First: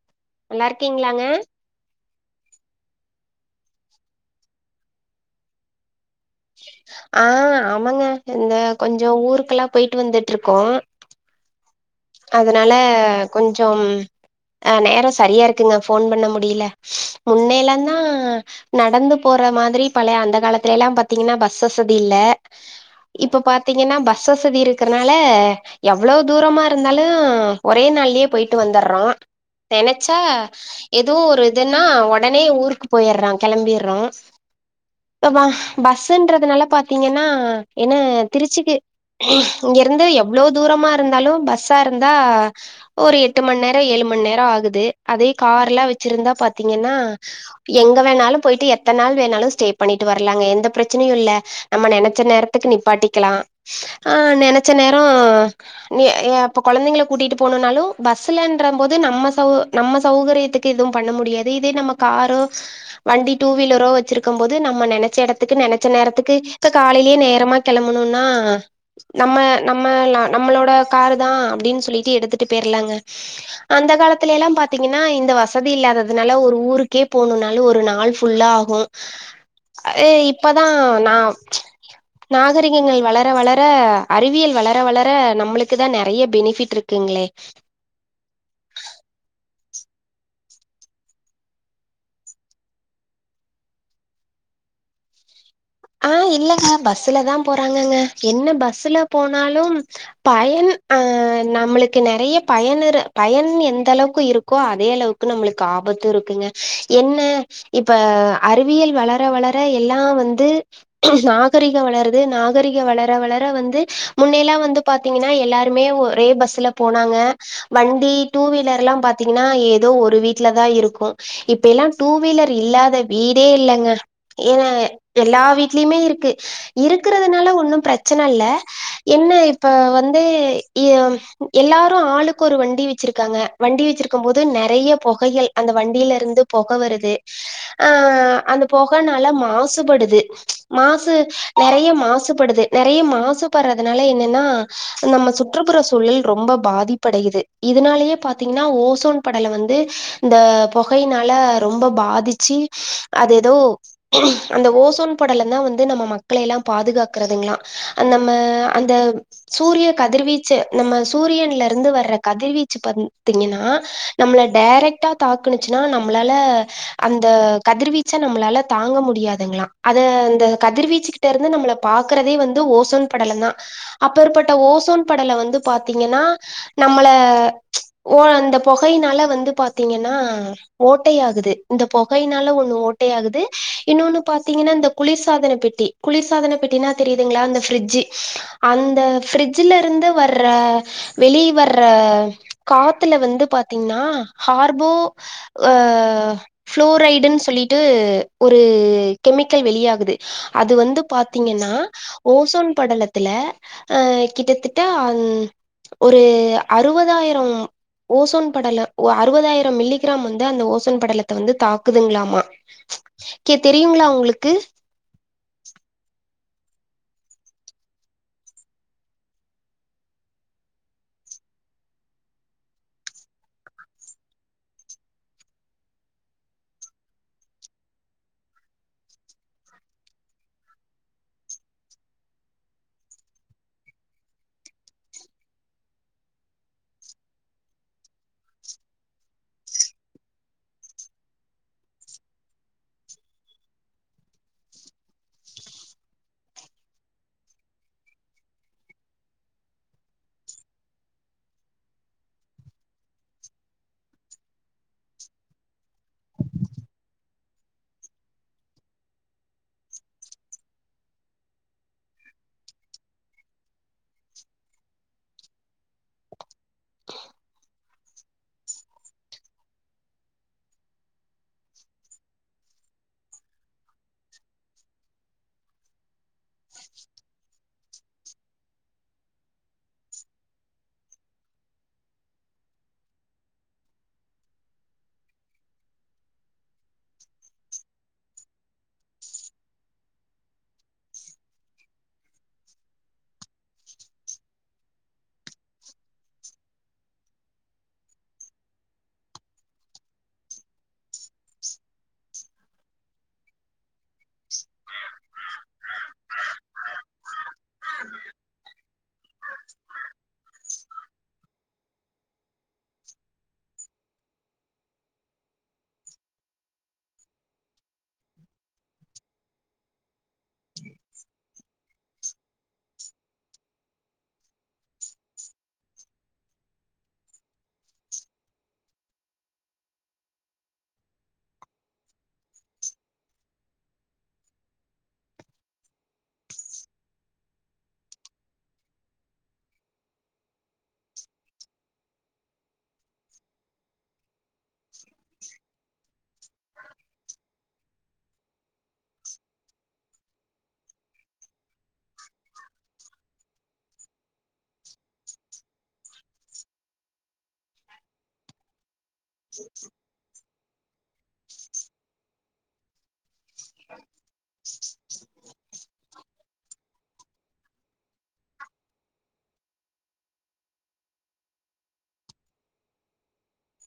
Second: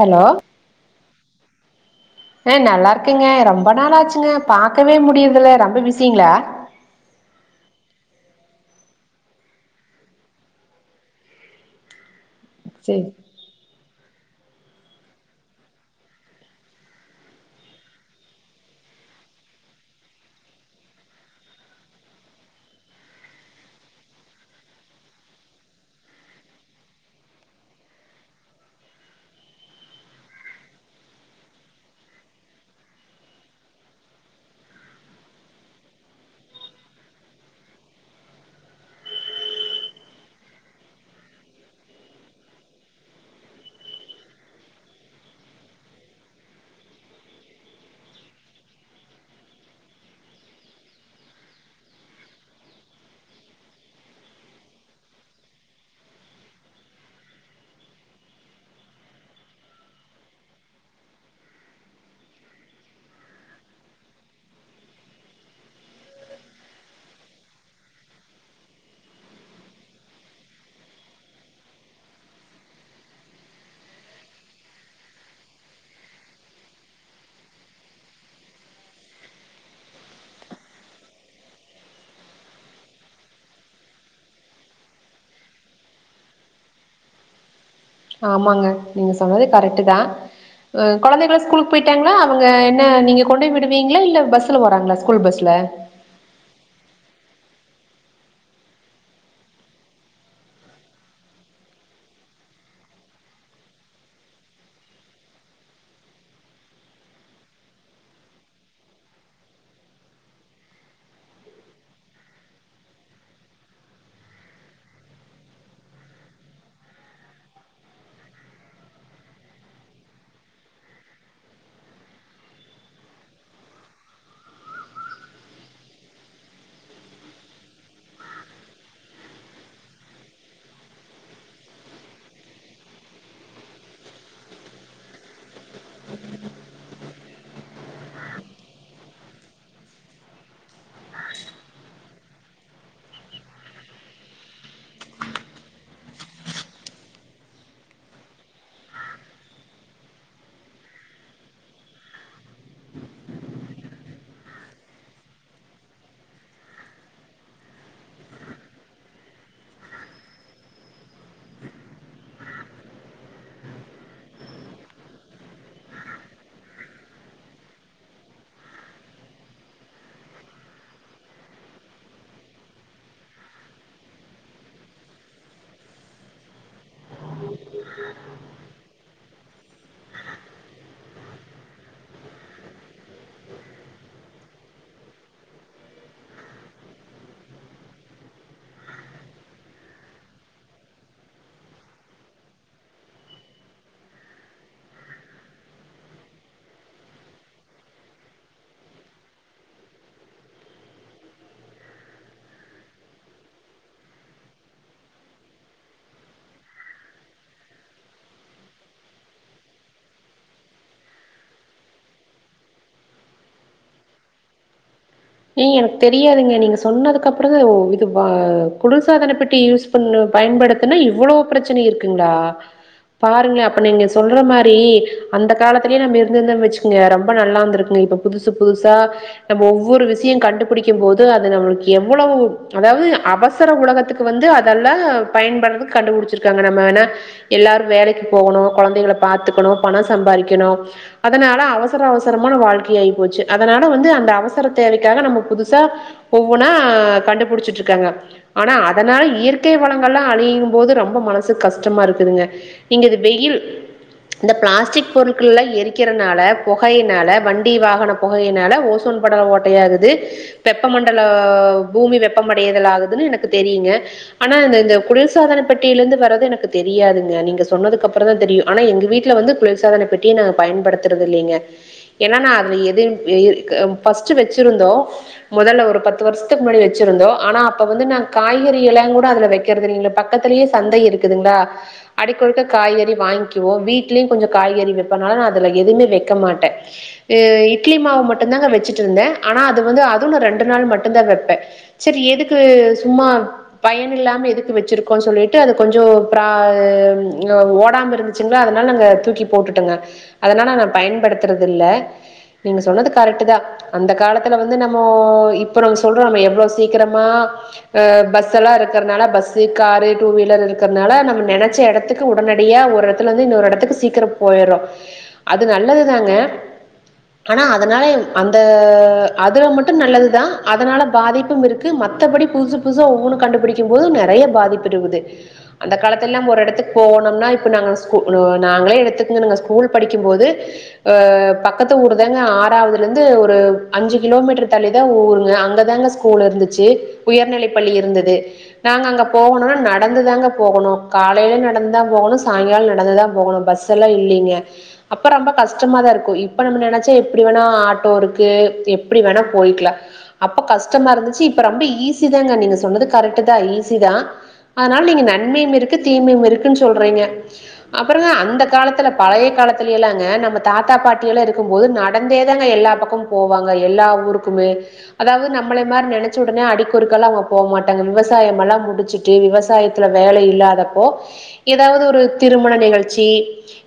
Hello நல்லா இருக்கீங்களா உ அ நல்லா இருக்கங்க ரொம்ப நாள் ஆச்சுங்க பாக்கவே முடியதுல ரொம்ப பிசி ஆ ஆமாங்க இந்த கொஞ்சோ ஊருக்கெல்லா போயிட்டு வந்துட்ருக்கோ அதனால சரி கொஞ்சம் அ நேரோ சரியா இருக்குங்க ஃபோன் பண்ண முடியல முன்னயெல்லாந்தா நடந்து போற மாதிரி பழைய அந்த காலத்துலலா பாத்தீங்கன்னா பஸ் வசதி இல்ல இப்ப பாத்தீங்கன்னா பஸ் வசதி இருக்கறனால எவ்வளோ தூரமா இரு ந்தாலு ஒரே நாளாளயே போயட்டு வந்துட்றோ நெனைச்சா எதோ ஒர் இதுன்னா ஒடனே ஊருக்கு போயிட்றோ கிளம்பர்றோ அப்பா பஸ்ஸு உட்றதுனால பாத்தீங்கன்னா எ ந திருச்சிக்கு இங்கிருந்து எவ்ளோ தூரமா இருந்தாலு பஸ் ஸா இருந்தா ஒரு எட்டு மண் நேரோ ஏழு மணி நேரோ ஆகுது அதே கார்லா வச்சிருந்தா பாத்தீங்கன்னா எங்க வேணாலு போயிட்டு எத்தன் நாள் வேணாலு ஸ்டே பண்ணிட்டு வரலாங்க எந்த பிரச்சனையு இல்ல நம்ம நெனைச்ச நேரத்துக்கு நிப்பாட்டிக்கலா ஆ நெனைச்ச நேரோ ய ஏ இப்ப கொழந்தைங்கள கூட்டிட்டு போணும்னாலு பஸ்ஸுலன்ற போது நம்ம சவ் நம்ம சௌகீரியத்துக்கு எதுவு பண்ண முடியாது இதே நம்ம காரோ வண்டி டூ வீலரோ வச்சிருக்கம்போது நம்ம நெனைச்ச எடத்துக்கு நெனைச்ச நேரத்துக்கு இப்ப காலையிலயே நேரமா கிளம்பணும்னா நம்ம நம்ம நம்மளோட காரு தா அப்டின்னு சொல்லிட்டு எடுத்துட்டு போய்ரலாங்க அந்த காலத்துலலா பாத்தீங்கன்னா இந்த வசதி இல்லாததுனால ஒரு ஊருக்கே போணும்னாலு ஒரு நாள் ஃபுல்லா ஆகு ஆ இப்பதா நா நாகரிகங்கள் வளர வளர அறிவியல் வளர வளர நம்மளுக்கு க்தா நெறைய பெனிஃபிட் இருக்குங்களே ஆமாங்க நீங்க சொன்னது கரெக்டு தா உ கொழந்தைகள ஸ்கூலுக்கு போயிட்டாங்களா அவங்க என்ன நீங்க கொண்டு போய் விடுவீங்களா இல்ல பஸ்ல போறாங்களா ஸ்கூல் பஸ்ல ஆ இல்லங்க பஸ்ல தா போறாங்கங்க என்ன பஸ்ல போனாலு பயன் அ நம்மளுக்கு நெறையா பயனு பயன் எந்த அளவுக்கு இருக்கோ அதே அளவுக்கு நம்மளுக்கு ஆபத்து இருக்குங்க என்ன இப்ப அறிவியல் வளர வளர எல்லா வந்து நாகரிகோ வளருது நாகரிகோ வளர வளர வந்து முன்னையெல்லா வந்து பாத்தீங்கன்னா எல்லாருமே ஒரே பஸ்ல போனாங்க வண்டி டூ வீலர்லா பாத்தீங்கன்னா ஏதோ ஒரு வீட்லதா இருக்கு இப்ப எல்லா டூ வீலர் இல்லாத வீடே இல்லங்க ஏன்னா எல்லா வீட் ட்லுமே இருக்கு இருக்கிறதுனால ஒன்னு பிரச்சன இல்ல என்ன இப்ப வந்து எ எல்லாரு ஆளுக்கு ஒரு வண்டி வச்சிருக்காங்க வண்டி வச்சிருக்கும்போது நெறையா பொகைகள் அந்த வண்டியில இருந்து பொக வருது அ அந்த பொகனால மாசுபடுது மாசு நெறையா மாசுபடுது நெறையா மாசுபடுறதுனால என்னன்னா நம்ம சுற்றுப்புற சூழல் ரொம்ப பாதிப்படையது இதனாலயே பாத்தீங்கன்னா ஓசோன் படல வந்து இந்த பொகையினால ரொம்ப பாதிச்சு அது ஏதோ அந்த ஓசோன் படல ந்தா வந்து நம்ம மக்களைலா பாதுகாக்கறதுங்லா அந்தம்ம அந்த சூரிய கதிர்வீச்சு நம்ம சூரியன்ல இருந்து வர்ற கதிர்வீச்சு பத்தீங்கன்னா நம்மள டேரக்டா தாக்குனுச்சுன்னா நம்மளால அந்த கதிர்வீச்ச நம்மளால தாங்க முடியாதுங்களா அத இந்த கதிர்வீச்சுகிட்ட இருந்து நம்மள பாக்கறதே வந்து ஓசோன் படலந்தா அப்பற்பட்ட ஓசோன் படலோ வந்து பாத்தீங்கன்னா நம்மள அந்த பொகையினால வந்து பாத்தீங்கன்னா ஓட்டையாகுது இந்த பொகையினால ஒன்னு ஓட்டையாகுது இன்னொன்னு பாத்தீங்கன்னா இந்த குளிர்சாதன பெட்டி குளிர்சாதன பெட்டினா தெரியுதுங்களா அந்த ஃபிரிட்ஜு அந்த ஃபிரட்ஜல இருந்து வர்ற வெளிய வர்ற காத்துல வந்து பாத்தீங்கன்னா கார்போ ஆ ஃப்ளோரைடுன்னு சொல்லிட்டு ஒரு கெமிக் கள் வெளியாகுது அது வந்து பாத்தீங்கன்னா ஓசோன் படலத்துல கிட்டத்தட்ட ஒரு அறுபதாயிரம் ஓசோன் படல அறுபதாயிரம் மில்லிகிராம் வந்து அந்த ஓசன் படலத்த வந்து தாக்குதுங்களாமா தெரியுங்களா உங்களுக் கு ஏங்க எனக்கு தெரியாதுங்க. நீங்க சொன்னதுக்கு அப்பறந்தா இது குளிர்சாதன பெட்டி யூஸ் பண்ண பயன்படுத்துனா இவ்வளோ பிரச்சன இருக்குங்களா பாருங்களே அப்ப நீங்க சொல்ற மாரி அந்த காலத்திலே நம்ம இருந்திருந்தோன் வச்சுக்கோங்க ரொம்ப நல்லா இருந்துருக்குங்க இப்ப புதுசு புதுசா நம்ம ஒவ்வொரு விஸய ஸ்ஸயு கண்டுபிடிக்கும்போது அது நம்ளுக்கு எவ்வளவு அதாவது அவசர உலகத்துக்கு வந்து அதெல்லா பயன்பட்றதுக்கு கண்டுபிடிச்சிருக்காங்க நம்ம வேன எல்லாரு வேலைக்கு போகணு கொழந்தைகள பாத்துக்கணு பணோ சம்பாதிக்கணு அதனால அவசர அவசரமான வாழ்க்கை ஆகி போச்சு அதனால வந்து அந்த அவசரத் தேவைக்காக நம்ம புதுசா ஒவ்வொன்னா கண்டுபிடிச்சிட்ருக்காங்க ஆனா அதனால இயற்கை வளங்கள்லா அழியும்போது ரொம்ப மனசுக்கு கஷ்டமா இருக்குதுங்க வெயில் இந்த பிளாஸ்டிக் பொருட்கள்லா எரிக்கிறதினால பொகையினால வண்டி வாகன பொகையினால ஓசோன் படல ஓட் யாஆகுது வெப்பமண்டல பூமி வெப்பமடையதல் ஆகுதுன்னு எனக்கு தெரியுங்க ஆனா இந்த குளிர் சாதன பெட்டியில இருந்து வர்றது எனக்கு தெரியாதுங்க நீங்க சொன்னதுக்கு அப்புற தா தெரியு ஆனா எங்க வீட்டுல வந்து குளிர் சாதன பெட்டிய நாங்க பயன்படுத்துறதில்லேங்க ஏனா நா அதுல எது [inaudible] ஃபஸ்ட் ஸ்டு வச்சிருந்தோ மொதல்ல ஒரு பத்து வருசத்துக்கு முன்னாடி வச்சிருந்தோ ஆனா அப்ப வந்து நாங்க காய்கறிலா கூட அதுல வைக்கிறது இல்லங்கள பக்கத்துலயே சந்தை இருக்குதுங்களா அடிக்கொருக்க காய்கறி வாங்கிக்குவோ வீட்லயு கொஞ்சோ காய்கறி வப்பேனால நா அதுல எதுவுமே வைக்க மாட்டே ஆ இட்லி மாவு மட்டுந்தா வெச்சிரு ட்ருந்தே ஆனா அது வந்து அது நா ரெண்டு நாள் மட்டுந்தா வப்பே சரி எதுக்கு சும்மா பயன்யில்லாம எதுக்கு வச்சிருக்கோ சொல்லிட்டு அது கொஞ்சோ பிரா உ ஓடாம இருந்துச்சுங்களா அதனால நாங்க தூக்கிபோட்டுட்டோங்க அதனால நா பயன்படுத்துறது இல்ல நீங்க சொன்னது கரெட்டு தா அந்த காலத்துல வந்து நம்ம இப்போ நம்ம சொல்றோமே நம்ம எவ்ளோ சீக்ரமா அ பஸ் எல்லா இருக்கிறனால பஸ்ஸூ காரு டூ வீலர் இருக்கிறனால நம்ம நெனைச்ச எடத்துக்கு உடனடியா ஒரு எடத்துலருந்து இன்னொரு எடத்துக்கு சீக்கிரோ போய்றோ அது நல்லதுதாங்க ஆனா அதனால அந்த உ அதுல மட்டு நல்லது தா அதனால பாதிப்பு இருக்கு மத்தபடி புதுசு புதுசு ஒவ்வொன்னு கண்டுபிடிக்கும் போது நெறையா பாதிப்பு இருக்குது அந்த காலத்துலலா ஒரு எடத்துக்கு போனோம்னா இப்ப நாங்க ஸ்கூ ஆ நாங்களீ எடுத்துங்க ஸீகூல் படிக்கும் போது ஆ பக்கத்து ஊர் தாங்க ஆறாவதுலருந்து வந்து ஒரு அஞ்சு கிலோமீட்டர் தல்லிதா ஊர்ங்க அங்கதாங்க ஸ்கூ ல் இருந்துச்சு உயர்நிலை பள்ளி இருந்தது நாங்க அங்க போகணுனா நடந்துதாங்க போகணு காலைலே நடந்து தா போகணு சாயங்காலோ நடந்துதா போகணு பஸ் எல்லா இல்லைங்க அப்ப ரொம்ப கஷ்டமா தா இருக்கு இப்ப நம்ம நனைச்சா எப்டி வேணா ஆட் இருக்கு எப்டி வேணா போய்கலா அப்ப கஷ்டமா இருந்துச்சி இப்போ ரொம்ப ஈஸிதாங்க நீங்க சொன்னது கரெக்ட்டு தா ஈஸி தா அதனால நீங்க நன்மையு இருக்கு தீமையு இருக்குனு சொல்றீங்க அப்பற அந்த காலத்துல பழைய காலத்துலயெல்லாங்க நம்ம தாத்தா பாட்டியெல்லா இருக்கும்போது நடந்தே தாங்க எல்லா அக்கு போவாங்க எல்லா ஊருக்குமே அதாவது நம்மள மாரி நெனைச்ச உடனே அடிக்கொருக்கல்லா அவுங்க போக மாட்டாங்க விவசாயம்ல்லா முடிச்சுட்டு விவசாயத்துல வேலை இல்லாதப்போ ஏதாவது ஒரு திருமண நிகழ்ச்சி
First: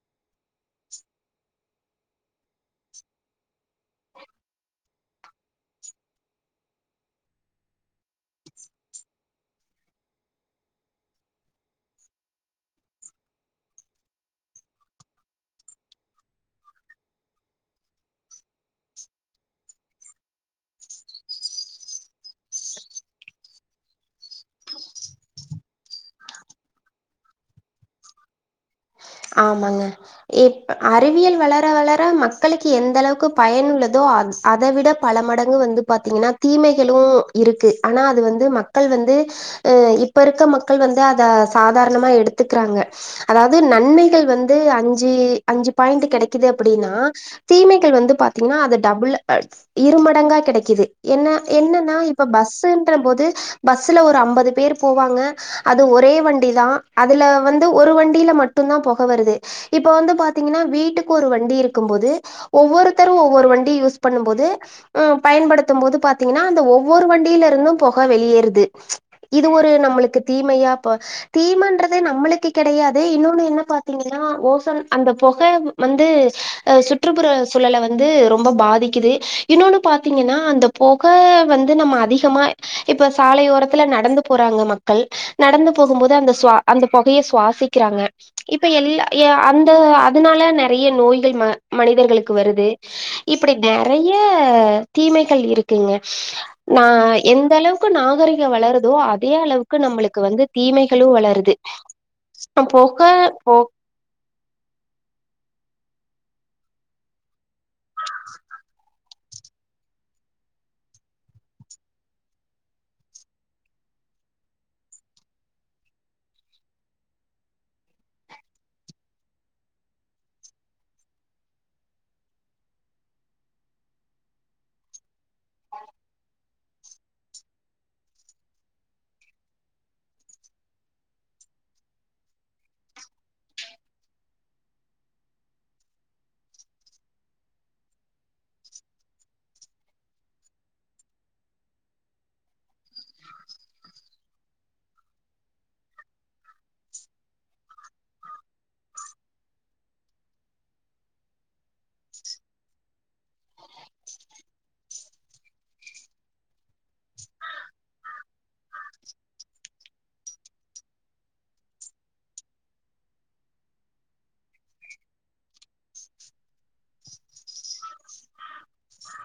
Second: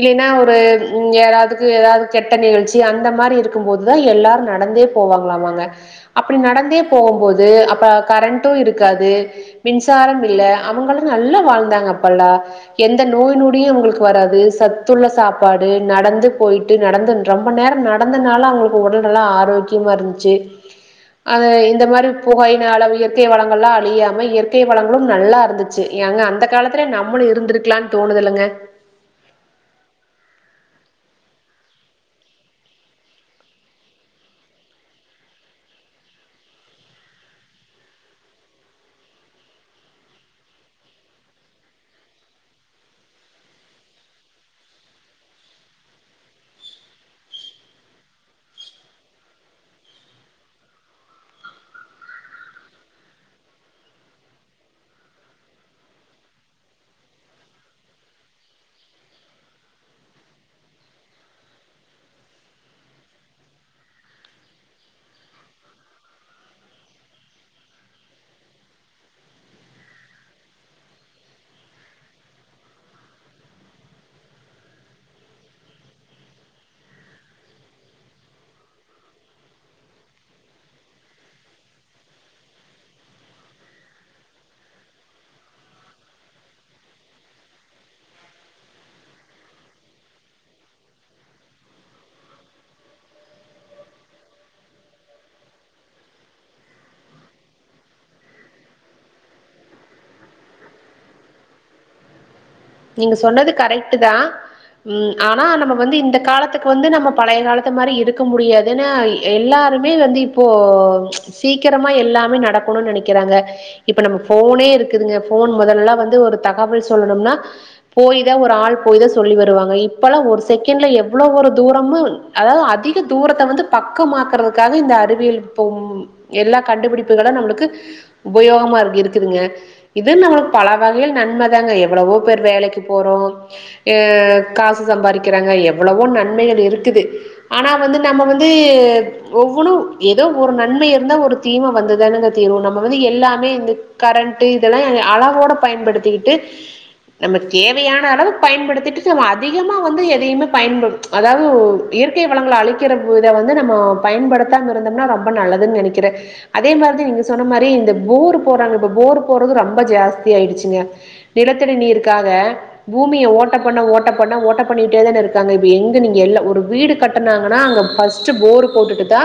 இல்லைன்னா ஒ ப் ம் யாராவதுக்கு ஏதாவ கெட் ட்ட நிகழ்ச்சி அந்த மாரி இருக்குபோ தா எல்லாரு நடந்தே போவாங்களாமாக அப்பிடி நடந்தே போம்போது அப்ப கரண்டு இருக்காது மின்சாரம் இல்ல அவங்களு நல்லா வாழ்ந்தாங்க அப்பெல்லா எந்த நோய் நொடியு உங்களுக்கு வராது சத்துள்ள சாப்பாடு நடந்து போயிட்டு நடந்து ரொம்ப நேரம் நடந்தனால அவங்களுக் உடல் நல்ல ஆரோக்கி க்கியமா இருந்துச்சி அது இந்த மாரி புகையினால அளவு இயற்கை வளங்கள்ல்லா அழியாம இயற்கை வளங்களு நல்லா இருந்துச்சி எங்க அந்த காலத்துல நம்மளு இருந்திருக்கலா தோணுது இல்லங்க ஆமாங்க ப் அறிவியல் வளர வளர மக்களுக்கு எந்த அளவுக்கு பயனுள்ளதோ அந் அத விட பல மடங்கு வந்து பாத்தீங்கன்னா தீமைகளு இருக்கு ஆனா அது வந்து மக்கள் வந்து அ இப்ப இருக்க மக்கள் வந்து அத சாதாரணமா எடுத்துக்கிறாங்க அதாவது நன்மைகள் வந்து அஞ்சு அஞ்சு பாய்ண்டு கிடைக்குது அப்பிடின்னா தீமைகள் வந்து பாத்தீங்கன்னா அது டபுள் இருமடங்கா கிடைக்குது என்ன என்னன்னா இப்ப பஸ்ன்ற போது பஸ்ல ஒரு ஐம்பது பேர் போவாங்க அது ஒரே வண்டிதா அதுல வந்து ஒரு வண்டியில மட் மட்டுதா பொக வருது இப்ப வந்து பாத்தீங்கன்னா வீட்டுக்கு ஒரு வண்டி இருக்கு போது ஒவ்வொருத்தரு ஒவ்வொரு வண்டி யூஸ் பண்ணுபோது பயன்படுத்து போது பாத்தீங்கன்னா அந்த ஒவ்வொரு வண்டியில இருந்து பொக வெளியேறுது இது ஒரு நம்லுக்கு தீமையா ப தீமைன்றது நம்மளுக்கு கிடையாது இன்னு நொனு என்ன பாத்தீங்கன்னா ஓசோன் அந்த பொக வந்து அ சுற்றுப்புற சூழல வந்து ரொம்ப பாதிக்குது இன்னொன்னு பாத்தீங்கன்னா அந்த பொக வந்து நம்ம அதிகமா இப்ப சாலையோரத்துல நடந்து போறாங்க மக்கள் நடந்து போகும்போது அந்த சுவா அந்த பொகய சுவாசிக்கிறாங்க இப்ப எல்ல எ அந்த அதனால நெறைய நோய்கள் ம மனிதர்களுக்கு வருது இப்பிடி நெறைய தீமைகள் இருக்குங்க நா எந்தளவுக்கு நாகரிகம் வளருதோ அதே அளவுக்கு நம்மளுக்கு வந்து தீமைகளு வளருது நம் போ நீங்க சொன்னது கரெக்ட்தா ம் ஆனா நம்ம வந்து இந்த காலத்துக்கு வந்து நம்ம பழைய காலத் த்த மாரி இருக்க முடியாதுன்னா எல்லாருமே வந்து இப்போ சீக்கிரமா எல்லாமே நடக்கணும்னு நெனைக்கிறாங்க இப்ப நம்ம ஃபோன்னே இருக்குதுங்க ஃபோன் முதலெல்லா வந்து ஒரு தகவல் சொல்லணும்னா போய்தா ஒரு ஆள் போய்தா சொல்லி வருவாங்க இப்பெல்லா ஒரு செகண்ட்ல எவ்ளோ ஒரு தூரமு அதாது அதிக தூரத்த வந்து பக்கமாக்குறதுக்காக இந்த அறிவியல் போம் எல்லா கண்டுபிடிப்புகளு நம்மளுக்கு உபயோகமாஇரு இருக்குதுங்க இது நம்மளுக்கு பல வகையில் நன்மதாங்க எவ்வளவோ பேர் வேலைக்கு போறோ ஏ காசு சம்பாதிக்கிறாங்க எவ்வளவோ நன்மைகள் இருக்குது ஆனா வந்து நம்ம வந்து ஒவ்வொன்னு ஏதோ ஒரு நன்மை இருந்தா ஒரு தீமை வந்துதானுங்க தீரும் நம்ம வந்து எல்லாமே இந்த கரண்ட் இதெல்லாம் எக அளவோட பயன்படுத்திக்கிட்டு நம்ம தேவையான அளவு பயன்படுத்திட்டு நம்ம அதிகமா வந்து எதையுமே பயன்படுத்து அதாவது ஓ இயற்கை வளங்கள அழிக்கிற இத வந்து நம்ம பயன்படுத்தாம இருந்தோம்னா ரொம்ப நல்லதுன்னு நெனைக்கிறே அதே மாரிதா நீங்க சொன்ன மாரி இந்த போர் போறாங்க இப்ப ப்போர் போறது ரொம்ப ஜாஸ்தி ஆயிடுச்சிங்க நிலத் த்தடி நீர்க்காக பூமிய ஓட்ட பண்ண ஓட்ட பண்ண ஓட்ட பண்ணிட்டே தான இருக்காங்க இப்ப எங்க நீங்க எல்ல ஒரு வீடு கட்டனாங்கனா அங்க ப்பஸ்ட் போர் போட்டுதா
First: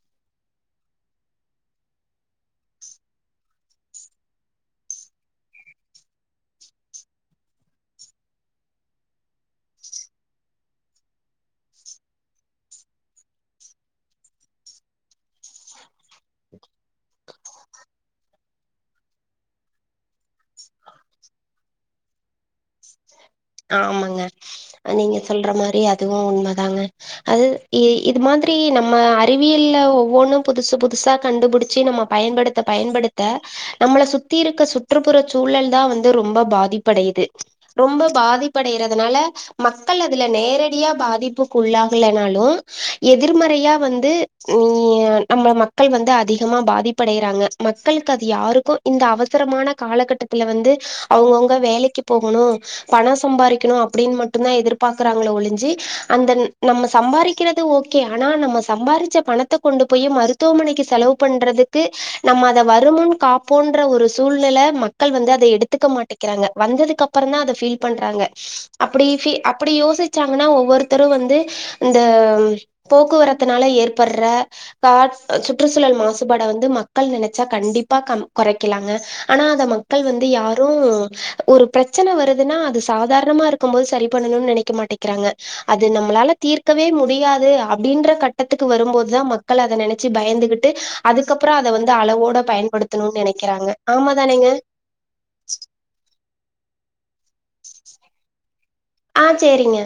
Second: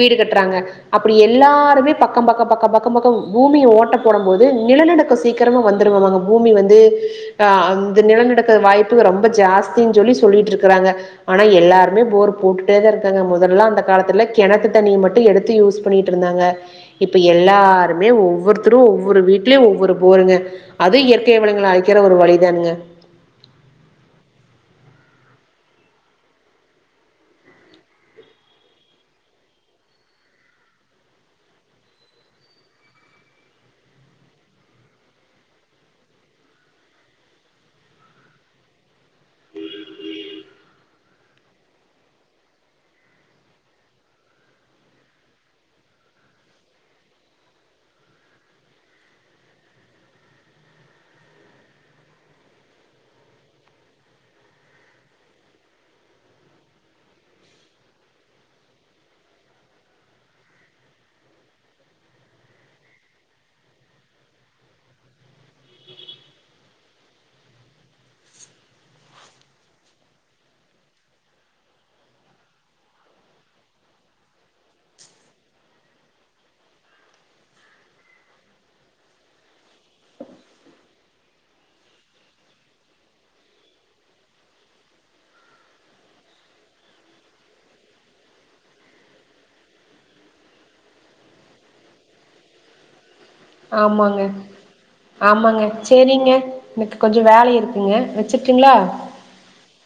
வீடு கட்டுறாங்க அப்பிடி எல்லாருமே பக்க பக்க பக்க பக்க பக்கம் பூமிய ஓட்ட போடம் போது நிலநடுக்க சீக்கிரமா வந்துருமாமாங்க பூமி வந் ந்து ஆ அந்த நிலநடுக்க வாய்ப்பு ரொம்ப ஜாஸ்தின்னு சொல்லி சொல்லிட்டு இருக்கிறாங்க ஆனா எல்லாருமே போர் போட்டுடே தா இருக்காங்க முதல்ல அந்த காலத்துல கிணத்து தண்ணி மட்டும் எடுத்து யூஸ் பண்ணிட்டு இருந்தாங்க இப்ப எல்லாருமே ஒவ்வொருத்தரு ஒவ்வொரு வீட்லயு ஒவ்வொரு போருங்க அது கே இவ்வலங்க அழிக்கிற ஒரு வழிதானுங்க ஆமாங்க நீங்க சொல்ற மாரி அதுவும் உண்மதாங்க அது இ இது மாதிரி நம்ம அறிவியல்ல ஒவ்வொன்னு புதுசு புதுசா கண்டுபிடிச்சி நம்ம பயன்படுத்த பயன்படுத்த நம்மள சுத்தி இருக்க சுற்றுப்புற சூழல்தா வந்து ரொம்ப பாதிப்படையுது ரொம்ப பாதிப்படையறதுனால மக்கள் அதுல நேரடியா பாதிப்புக்குள்ளாகலனாலு எதிர்மறையா வந்து ம் நம்ம மக்கள் வந்து அதிகமா பாதிப்படைறாங்க மக்களுக்கு அது யாருக்கு இந்த அவசரமான காலகட்டத்துல வந்து அவங்கவுங்க வேலைக்கு போகணு பணம் சம்பாரிக்கணு அப்பிடின்னு மட்டுதா எதிர்பாக்கறாங்கள ஒளிஞ்சி அந்த நம்ம சம்பாரிக்கிறது ஓகே ஆனா நம்ம சம்பாரிச்ச பணத்த கொண்டு போய் மருத்துவமனைக்கு செலவு பண்றதுக்கு நம்ம அத வருமுன் காப்போன்ற ஒரு சூழ்நில மக்கள் வந்து அத எடுத்துக்க மாட்டேக்கிறாங்க வந்ததுக்கப்பறதா அத ஃபீல் பண்றாங்க அப்பிடி ஃபி அப்பிடி யோசிச்சாங்கன்னா ஒவ்வொருத்தரு வந்து இந்த போக்குவரத்தனால ஏற்படுற காற் சுற்றுசூழல் மாசுபாட வந்து மக்கள் நினச்சா கண்டிப்பா கொறைக்கலாங்க ஆனா அத மக்கள் வந்து யாரும் ஒரு பிரச்சன வரு துன்னா அது சாதாரணமா இருக்கு போது சரி பண்ணணும்னு நெனைக்க மாட்டேக்கிறாங்க அது நம்மளால தீர்க்கவே முடியாது அப்பிடின்ற கட்டத்துக்கு வரும்போதுதா மக்கள் அத நெனைச்சி பயந்துகிட்டு அதுக்கப்புறோ அத வந்து அளவோட பயன்படுத்தணுன்னு நெனை ஆமாங்க ஆமாங்க சேரிங்க என்க் கொஞ்சோ வேலை இருக்குங்க வச்சுர்டுங்களா ஆ சேரிங்க